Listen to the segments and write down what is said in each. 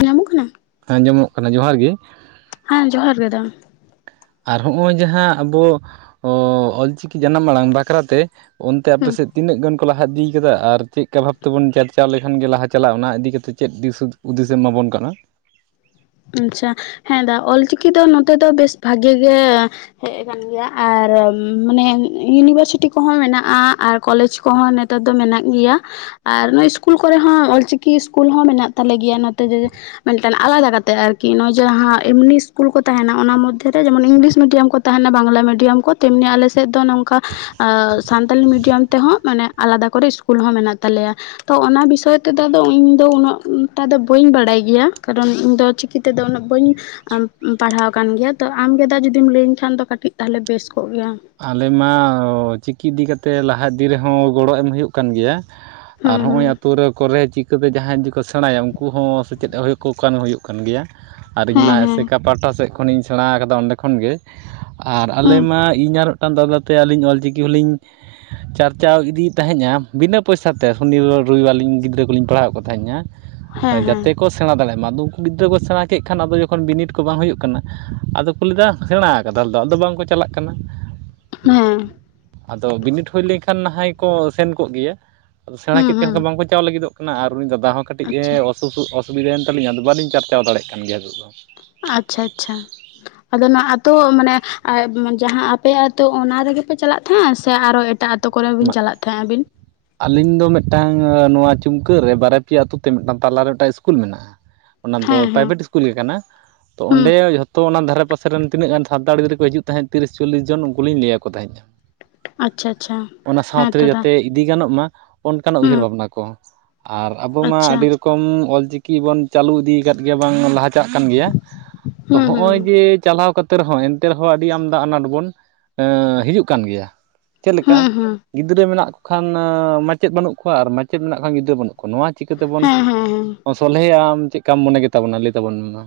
ᱟᱸᱡᱚᱢᱚᱜ ᱠᱟᱱᱟ? ᱦᱮᱸ ᱟᱸᱡᱚᱢᱚᱜ ᱠᱟᱱᱟ ᱡᱚᱦᱟᱨ ᱜᱮ᱾ ᱦᱮᱸ ᱡᱚᱦᱟᱨ ᱜᱮ ᱫᱟ᱾ ᱟᱨ ᱦᱚᱸᱜ-ᱚᱭ ᱡᱟᱦᱟᱸ ᱟᱵᱚ ᱚᱞᱪᱤᱠᱤ ᱡᱟᱱᱟᱢ ᱟᱲᱟᱝ ᱵᱟᱠᱷᱨᱟ ᱛᱮ᱾ ᱚᱱᱛᱮ ᱦᱩᱸ ᱟᱯᱮᱥᱮᱫ ᱛᱤᱱᱟᱹᱜ ᱜᱟᱱ ᱠᱚ ᱞᱟᱦᱟ ᱤᱫᱤ ᱟᱠᱟᱫᱟ ᱟᱨ ᱪᱮᱫᱠᱟ ᱵᱷᱟᱵᱽ ᱛᱮᱵᱚᱱ ᱪᱟᱨᱪᱟᱣ ᱞᱮᱠᱷᱟᱱ ᱜᱮ ᱞᱟᱦᱟ ᱪᱟᱞᱟᱜ-ᱟ ᱚᱱᱟ ᱤᱫᱤ ᱠᱟᱛᱮ ᱪᱮᱫ ᱫᱤᱥ ᱦᱩᱫᱤᱥ ᱮᱢᱟᱵᱚᱱ ᱠᱟᱱᱟ ᱾ ᱟᱪᱪᱷᱟ, ᱦᱮᱸ ᱫᱟ ᱚᱞᱪᱤᱠᱤ ᱫᱚ ᱱᱚᱛᱮ ᱫᱚ ᱵᱮᱥ ᱵᱷᱟᱜᱮ ᱜᱮ ᱦᱮᱡ ᱟᱠᱟᱱ ᱜᱮᱭᱟ ᱟᱨ ᱢᱟᱱᱮ ᱤᱭᱩᱱᱤᱵᱷᱟᱨᱥᱤᱴᱤ ᱠᱚᱦᱚᱸ ᱢᱮᱱᱟᱜ-ᱟ ᱟᱨ ᱠᱚᱞᱮᱡᱽ ᱠᱚᱦᱚᱸ ᱱᱮᱛᱟᱨ ᱫᱚ ᱢᱮᱱᱟᱜ ᱜᱮᱭᱟ᱾ ᱟᱨ ᱱᱚᱜᱚᱭ ᱤᱥᱠᱩᱞ ᱠᱚᱨᱮ ᱦᱚᱸ ᱚᱞᱪᱤᱠᱤ ᱤᱥᱠᱩᱞ ᱦᱚᱸ ᱢᱮᱱᱟᱜ ᱛᱟᱞᱮ ᱜᱮᱭᱟ ᱾ ᱱᱚᱛᱮ ᱫᱚ ᱢᱤᱫᱴᱮᱱ ᱟᱞᱟᱫᱟ ᱠᱟᱨ ᱛᱮ ᱟᱨᱠᱤ ᱱᱚᱜ-ᱚᱭ ᱡᱟᱦᱟᱸ ᱮᱢᱱᱤ ᱤᱥᱠᱩᱞ ᱠᱚ ᱛᱟᱦᱮᱱᱟ ᱚᱱᱟ ᱢᱚᱫᱽᱫᱷᱮ ᱨᱮ ᱡᱮᱢᱚᱱ ᱤᱝᱞᱤᱥ ᱢᱤᱰᱤᱭᱟᱢ ᱠᱚ ᱛᱟᱦᱮᱱᱟ ᱵᱟᱝᱞᱟ ᱢᱤᱰᱤᱭᱟᱢ ᱠᱚ ᱛᱮᱢᱱᱤ ᱟᱞᱮᱥᱮᱫ ᱫᱚ ᱱᱚᱝᱠᱟ ᱟ ᱥᱟᱱᱛᱟᱞᱤ ᱢᱤᱰᱤᱭᱟᱢ ᱛᱮᱦᱚᱸ ᱢᱟᱱᱮ ᱟᱞᱟᱫᱟ ᱠᱚᱨᱮ ᱤᱥᱠᱩᱞ ᱦᱚᱸ ᱢᱮᱱᱟᱜ ᱛᱟᱞᱮᱭᱟ᱾ ᱛᱚ ᱚᱱᱟ ᱵᱤᱥᱚᱭ ᱛᱮᱫᱚ ᱤᱧᱫᱚ ᱩᱱᱟᱹᱜᱴᱟ ᱫᱚ ᱵᱟᱹᱧ ᱵᱟᱲᱟᱭ ᱜᱮᱭᱟ ᱾ ᱠᱟᱨᱚᱱ ᱤᱧ ᱫᱚ ᱪᱤᱠᱤ ᱛᱮᱫᱚ ᱩᱱᱟᱹᱜ ᱵᱟᱹᱧ ᱟᱢ ᱯᱟᱲᱦᱟᱣ ᱟᱠᱟᱱ ᱜᱮᱭᱟ ᱛᱚ ᱟᱢᱜᱮ ᱫᱟ ᱡᱚᱫᱤᱢ ᱞᱟᱹᱭᱟᱹᱧ ᱠᱷᱟᱱ ᱫᱚ ᱠᱟᱹᱴᱤᱡ ᱛᱟᱦᱞᱮ ᱵᱮᱥ ᱠᱚᱜ ᱜᱮᱭᱟ᱾ ᱟᱞᱮ ᱢᱟ ᱪᱤᱠᱤ ᱤᱫᱤ ᱠᱟᱛᱮᱫ ᱞᱟᱦᱟ ᱤᱫᱤ ᱨᱮᱦᱚᱸ ᱜᱚᱲᱚ ᱮᱢ ᱦᱩᱭᱩᱜ ᱠᱟᱱ ᱜᱮᱭᱟ [inaudible] ᱟᱨ ᱦᱩᱸ ᱦᱚᱸᱜ-ᱚᱭ ᱦᱩᱸ ᱟᱹᱛᱩ ᱨᱮ ᱠᱚᱨᱮ ᱪᱤᱠ ᱛᱚᱵᱮ ᱡᱟᱦᱟᱸᱭ ᱡᱩᱫᱤ ᱠᱚ ᱥᱮᱬᱟᱭᱟ ᱩᱱᱠᱩ ᱦᱚᱸ ᱥᱮᱪᱮᱫ ᱦᱩᱭᱩᱜ ᱠᱚ ᱠᱷᱟᱱ ᱦᱩᱭᱩᱜ ᱠᱟᱱ ᱜᱮᱭᱟ᱾ ᱟᱨ ᱤᱧᱢᱟ ᱦᱮᱸ ᱦᱮᱸ ᱮᱥᱮᱠᱟᱹ ᱯᱟᱦᱴᱟ ᱥᱮᱫ ᱠᱷᱚᱱᱤᱧ ᱥᱮᱬᱟ ᱟᱠᱟᱫᱟ ᱚᱸᱰᱮ ᱠᱷᱚᱱᱜᱮ ᱟᱨ ᱟᱞᱮ ᱦᱩᱸ ᱢᱟ ᱤᱧ ᱟᱨ ᱫᱟᱫᱟ ᱛᱮ ᱟᱹᱞᱤᱧ ᱚᱞᱪᱤᱠᱤ ᱦᱚᱞᱤᱧ ᱪᱟᱨᱪᱟᱣ ᱤᱫᱤᱭᱮᱫ ᱛᱟᱦᱮᱸᱼᱟ ᱵᱤᱱᱟᱹ ᱯᱚᱭᱥᱟᱛᱮ ᱥᱚᱱᱤᱨ ᱨᱚᱵᱤᱵᱟᱨᱞᱤᱧ ᱜᱤᱫᱽᱨᱟᱹ ᱠᱚᱞᱤᱧ ᱯᱟᱲᱦᱟᱣᱮᱫ ᱠᱚ ᱛᱟᱦᱮᱸᱜᱼᱟ᱾ ᱦᱮᱸ ᱦᱮᱸ ᱡᱟᱛᱮ ᱠᱚ ᱥᱮᱬᱟ ᱫᱟᱲᱮᱭᱟᱜ ᱢᱟ ᱟᱫᱚ ᱩᱱᱠᱩ ᱜᱤᱫᱽᱨᱟᱹ ᱠᱚ ᱥᱮᱬᱟ ᱠᱮᱫ ᱠᱷᱟᱱ ᱟᱫᱚ ᱡᱚᱠᱷᱚᱱ ᱵᱤᱱᱤᱰ ᱠᱚ ᱵᱟᱝ ᱦᱩᱭᱩᱜ ᱠᱟᱱᱟ ᱟᱫᱚ ᱦᱩᱞᱫᱟ ᱥᱮᱬᱟ ᱟᱠᱟᱫᱟ ᱟᱞᱮ ᱫᱚ ᱟᱫᱚ ᱵᱟᱝᱠᱚ ᱪᱟᱞᱟᱜ ᱠᱟᱱᱟ᱾ ᱦᱮᱸ᱾ ᱟᱫᱚ ᱵᱤᱱᱤᱰ ᱦᱩᱭ ᱞᱮᱱᱠᱷᱟᱱ ᱱᱟᱦᱭ ᱠᱚ ᱥᱮᱱ ᱠᱚᱜ ᱜᱮᱭᱟ ᱟᱫᱚ ᱥᱮᱬᱟ ᱦᱩᱸ ᱠᱮᱫ ᱦᱩᱸ ᱠᱷᱟᱱ ᱵᱟᱝᱠᱚ ᱪᱟᱣ ᱞᱟᱹᱜᱤᱫᱚᱜ ᱠᱟᱱᱟ ᱟᱨ ᱩᱱᱤ ᱫᱟᱫᱟ ᱦᱚᱸ ᱠᱟᱹᱴᱤᱡ ᱮ ᱟᱪᱪᱷᱟ ᱚᱥᱩᱵᱤᱫᱷᱟᱭᱮᱱ ᱛᱟᱹᱞᱤᱧᱟ ᱟᱫᱚ ᱵᱟᱹᱞᱤᱧ ᱪᱟᱨᱪᱟᱣ ᱫᱟᱲᱮᱭᱟᱜ ᱠᱟᱱ ᱜᱮᱭᱟ ᱦᱤᱡᱚᱜ ᱫᱚ᱾ ᱟᱪᱪᱷᱟ ᱟᱪᱪᱷᱟ᱾ ᱟᱫᱚ ᱱᱚᱣᱟ ᱟᱛᱳ ᱢᱟᱱᱮ ᱡᱟᱦᱟᱸ ᱟᱯᱮ ᱟᱛᱳ ᱚᱱᱟ ᱨᱮᱜᱮ ᱯᱮ ᱪᱟᱞᱟᱜ ᱛᱟᱦᱮᱸᱜ ᱥᱮ ᱟᱨᱚ ᱮᱴᱟᱜ ᱟᱛ ᱟᱛᱳ ᱠᱚᱨᱮ ᱵᱤᱱ ᱪᱟᱞᱟᱜ ᱛᱟᱦᱮᱸᱜ ᱟᱵᱤᱱ? ᱟᱹᱞᱤᱧ ᱫᱚ ᱢᱤᱫᱴᱟᱝ ᱱᱚᱣᱟ ᱪᱩᱢᱠᱟᱹ ᱨᱮ ᱵᱟᱨ ᱯᱮᱭᱟ ᱟᱹᱛᱩ ᱛᱮ ᱢᱤᱫᱴᱟᱝ ᱛᱟᱞᱟᱨᱮ ᱢᱤᱫᱴᱟᱝ ᱤᱥᱠᱩᱞ ᱢᱮᱱᱟᱜᱼᱟ᱾ ᱚᱱᱟ ᱫᱚ ᱦᱮᱸ ᱦᱮᱸ ᱯᱨᱟᱭᱵᱷᱮᱴ ᱤᱥᱠᱩᱞ ᱜᱮ ᱠᱟᱱᱟ ᱛᱚ ᱦᱩᱸ ᱚᱸᱰᱮ ᱡᱷᱚ ᱛᱚ ᱚᱱᱟ ᱫᱷᱟᱨᱮ ᱯᱟᱥᱮ ᱨᱮᱱ ᱛᱤᱱᱟᱹᱜ ᱥᱟᱱᱛᱟᱲ ᱜᱤᱫᱽᱨᱟᱹ ᱠᱚ ᱦᱤᱡᱩᱜ ᱛᱟᱦᱮᱸᱫ ᱛᱤᱨᱤᱥ ᱪᱚᱞᱞᱤᱥ ᱡᱚᱱ ᱩᱱᱠᱩᱞᱤᱧ ᱞᱟᱹᱭᱟ ᱠᱚ ᱛᱟᱦᱮᱸᱧ᱾ ᱟᱪᱪᱷᱟ ᱟᱪᱪᱷᱟ᱾ ᱚᱱᱟ ᱦᱮᱸ ᱥᱟᱶᱛᱮ ᱛᱚ ᱫᱟ ᱡᱟᱛᱮ ᱤᱫᱤ ᱜᱟᱱᱚᱜ ᱢᱟ ᱚᱱᱠᱟᱱ ᱦᱩᱸ ᱩᱭᱦᱟᱹᱨ ᱵᱷᱟᱵᱽᱱᱟ ᱠᱚ ᱟᱨ ᱟᱵᱚ ᱢᱟ ᱟᱪᱪᱷᱟ ᱟᱹᱰᱤ ᱨᱚ ᱠᱚᱢ ᱚᱞᱼᱪᱤᱠᱤ ᱵᱚᱱ ᱪᱟᱹᱞᱩ ᱤᱫᱤ ᱠᱟᱫ ᱜᱮᱭᱟ ᱵᱟᱝ ᱞᱟᱦᱟᱪᱟᱜ ᱠᱟᱱ ᱜᱮᱭᱟ᱾ ᱛᱚ ᱦᱩᱸ ᱦᱩᱸ ᱦᱚᱜᱼᱚᱭ ᱡᱮ ᱪᱟᱞᱟᱣ ᱠᱟᱛ ᱮᱱᱛᱮ ᱨᱮᱦᱚᱸ ᱮᱱᱛᱮ ᱨᱮᱦᱚᱸ ᱟᱹᱰᱤ ᱟᱢᱫᱟ ᱟᱱᱟᱴ ᱵᱚᱱ ᱦᱤᱡᱩᱜ ᱠᱟᱱ ᱜᱮᱭᱟ ᱪᱮᱫ ᱞᱮᱠᱟ ᱦᱩᱸ ᱦᱩᱸ ᱜᱤᱫᱽᱨᱟᱹ ᱢᱮᱱᱟᱜ ᱠᱚ ᱠᱷᱟᱱ ᱢᱟᱪᱮᱫ ᱵᱟᱹᱱᱩᱜ ᱠᱚᱣᱟ ᱟᱨ ᱢᱟᱪᱮᱫ ᱢᱮᱱᱟᱜ ᱠᱷᱟᱱ ᱜᱤᱫᱽᱨᱟᱹ ᱵᱟᱹᱱᱩᱜ ᱠᱚᱣᱟ ᱱᱚᱣᱟ ᱪᱤᱠᱟᱹ ᱛᱮᱵᱚᱱ ᱦᱮᱸ ᱦᱮᱸ ᱦᱮᱸ ᱥᱚᱞᱦᱮᱭᱟ ᱟᱢ ᱪᱮᱫ ᱠᱟᱢ ᱢᱚᱱᱮ ᱜᱮᱛᱟ ᱵᱚᱱᱟ ᱞᱟᱹᱭ ᱛᱟᱵᱚᱱ ᱢᱮ ᱢᱟ᱾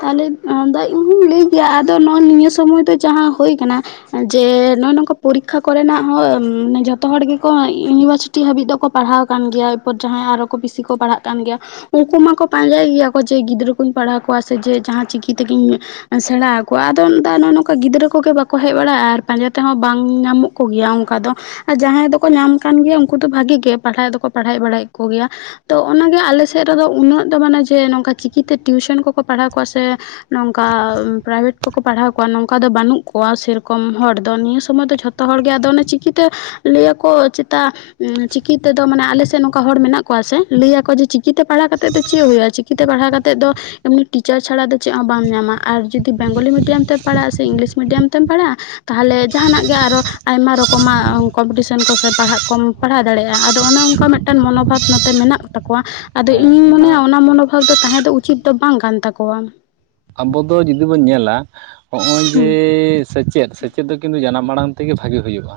ᱛᱟᱦᱚᱞᱮ ᱟᱫᱚ ᱤᱧ ᱦᱚᱸᱧ ᱞᱟᱹᱭ ᱜᱮᱭᱟ ᱟᱫᱚ ᱱᱚᱜᱚᱭ ᱱᱤᱭᱟᱹ ᱥᱚᱢᱚᱭ ᱫᱚ ᱡᱟᱦᱟᱸ ᱦᱳᱭ ᱠᱟᱱᱟ ᱡᱮ ᱱᱚᱜᱼᱚᱭ ᱱᱚᱝᱠᱟ ᱯᱚᱨᱤᱠᱠᱷᱟ ᱠᱚᱨᱮᱱᱟᱜ ᱦᱚᱸ ᱡᱚᱛᱚ ᱦᱚᱲ ᱜᱮᱠᱚ ᱤᱭᱩᱱᱤᱵᱷᱟᱨᱥᱤ ᱴᱤ ᱦᱟᱹᱵᱤᱡ ᱫᱚᱠᱚ ᱯᱟᱲᱦᱟᱣ ᱟᱠᱟᱱ ᱜᱮᱭᱟ ᱮᱨᱯᱚᱨ ᱡᱟᱦᱟᱸᱭ ᱟᱨᱚ ᱠᱚ ᱵᱤᱥᱤ ᱠᱚ ᱯᱟᱲᱦᱟᱜ ᱠᱟᱱ ᱜᱮᱭᱟ᱾ ᱩᱱᱠᱩ ᱢᱟᱠᱚ ᱯᱟᱸᱡᱟᱭ ᱜᱮᱭᱟ ᱠᱚ ᱡᱮ ᱜᱤᱫᱽᱨᱟᱹ ᱠᱚᱧ ᱯᱟᱲᱦᱟᱣ ᱠᱚᱣᱟ ᱥᱮ ᱡᱮ ᱡᱟᱦᱟᱸ ᱪᱤᱠᱤ ᱛᱮᱜᱤᱧ ᱥᱮᱬᱟ ᱟᱠᱚᱣᱟ ᱟᱫᱚ ᱱᱚᱜᱼᱚ ᱱᱚᱝᱠᱟ ᱜᱤᱫᱽᱨᱟᱹ ᱠᱚᱜᱮ ᱵᱟᱠᱚ ᱦᱮᱡ ᱵᱟᱲᱟᱜᱼᱟ ᱟᱨ ᱯᱟᱸᱡᱟ ᱛᱮᱦᱚᱸ ᱵᱟᱝ ᱧᱟᱢᱚᱜ ᱠᱚ ᱜᱮᱭᱟ ᱚᱱᱠᱟ ᱫᱚ ᱟᱨ ᱡᱟᱦᱟᱸᱭ ᱫᱚᱠᱚ ᱧᱟᱢ ᱠᱟᱱ ᱜᱮᱭᱟ ᱩᱱᱠᱩ ᱫᱚ ᱵᱷᱟᱜᱮ ᱜᱮ ᱯᱟᱲᱦᱟᱜ ᱫᱚᱠᱚ ᱯᱟᱲᱦᱟᱣ ᱵᱟᱲᱟᱭᱮᱫ ᱠᱚᱜᱮᱭᱟ᱾ ᱛᱚ ᱚᱱᱟᱜᱮ ᱟᱞᱮ ᱥᱮᱫ ᱨᱮᱫᱚ ᱩᱱᱟᱹᱜ ᱫᱚ ᱢᱟᱱᱮ ᱡᱮ ᱱᱚᱝᱠᱟ ᱪᱤᱠᱤᱛᱮ ᱴᱤᱭᱩᱥᱚᱱ ᱠᱚᱠᱚ ᱯᱟᱲᱦᱟᱣ ᱠᱚᱣᱟ ᱥᱮ ᱱᱚᱝᱠᱟ ᱯᱨᱟᱭᱵᱷᱮᱴ ᱠᱚᱠᱚ ᱯᱟᱲᱦᱟᱣ ᱠᱚᱣᱟ ᱱᱚᱝᱠᱟ ᱫᱚ ᱵᱟᱹᱱᱩᱜ ᱠᱚᱣᱟ ᱥᱮᱨᱚᱠᱚᱢ ᱦᱚᱲ ᱫᱚ ᱱᱤᱭᱟᱹ ᱥᱚᱢᱚᱭ ᱫᱚ ᱡᱷᱚ ᱛᱚ ᱦᱚᱲ ᱜᱮ ᱟᱫᱚ ᱚᱱᱮ ᱪᱤᱠᱤᱛᱮ ᱞᱟᱹᱭᱟᱠᱚ ᱪᱮᱛᱟ ᱪᱤᱠᱤ ᱛᱮᱫᱚ ᱢᱟᱱᱮ ᱟᱞᱮ ᱥᱮᱫ ᱱᱚᱝᱠᱟ ᱦᱚᱲ ᱢᱮᱱᱟᱜ ᱠᱚᱣᱟ ᱥᱮ ᱞᱟᱹᱭᱟᱠᱳ ᱡᱮ ᱪᱤᱠᱤᱛᱮ ᱯᱟᱲᱦᱟᱣ ᱠᱟᱛᱮᱜ ᱫᱚ ᱪᱮᱫ ᱦᱩᱭᱩᱜᱼᱟ? ᱪᱤᱠᱤ ᱛᱮ ᱯᱟᱲᱦᱟᱣ ᱠᱟᱛᱮᱫ ᱫᱚ ᱮᱢᱱᱤ ᱴᱤᱪᱟᱨ ᱪᱷᱟᱲᱟ ᱫᱚ ᱪᱮᱫ ᱦᱚᱸ ᱵᱟᱢ ᱧᱟᱢᱟ ᱟᱨ ᱡᱩᱫᱤ ᱵᱮᱝᱜᱚᱞᱤ ᱢᱤᱰᱤᱭᱟᱢ ᱛᱮᱢ ᱯᱟᱲᱦᱟᱜᱼᱟ ᱥᱮ ᱤᱝᱞᱤᱥ ᱢᱤᱰᱤᱭᱟᱢ ᱛᱮᱢ ᱯᱟᱲᱦᱟᱜᱼᱟ᱾ ᱛᱟᱦᱚᱞᱮ ᱡᱟᱦᱟᱱᱟᱜ ᱜᱮ ᱟᱨᱚ ᱟᱭᱢᱟ ᱨᱚᱠᱚᱢᱟᱜ ᱠᱚᱢᱯᱤᱴᱤᱥᱮᱱ ᱠᱚ ᱥᱮ ᱯᱟᱲᱦᱟᱜ ᱠᱚᱢ ᱯᱟᱲᱦᱟᱣ ᱫᱟᱲᱮᱭᱟᱜᱼᱟ ᱟᱫᱚ ᱚᱱᱮ ᱚᱱᱠᱟ ᱢᱤᱫᱴᱟᱝ ᱢᱚᱱᱳᱵᱷᱟᱵ ᱱᱚᱛᱮ ᱢᱮᱱᱟᱜ ᱛᱟᱠᱚᱣᱟ᱾ ᱟᱫᱚ ᱤᱧᱤᱧ ᱢᱚᱱᱮᱭᱟ ᱚᱱᱟ ᱢᱚᱱᱳᱵᱷᱟᱵᱽ ᱫᱚ ᱛᱟᱦᱮᱸ ᱫᱚ ᱩᱪᱤᱛ ᱫᱚ ᱵᱟᱝ ᱠᱟᱱ ᱛᱟᱠᱚᱣᱟ᱾ ᱟᱵᱚ ᱫᱚ ᱡᱩᱫᱤ ᱵᱚᱱ ᱧᱮᱞᱟ ᱦᱚᱜᱼᱚᱭ ᱦᱩᱸ ᱡᱮ ᱥᱮᱪᱮᱫ ᱥᱮᱪᱮᱫ ᱫᱚ ᱠᱤᱱᱛᱩ ᱡᱟᱱᱟᱢ ᱟᱲᱟᱝ ᱛᱮᱜᱮ ᱵᱷᱟᱜᱮ ᱦᱩᱭᱩᱜᱼᱟ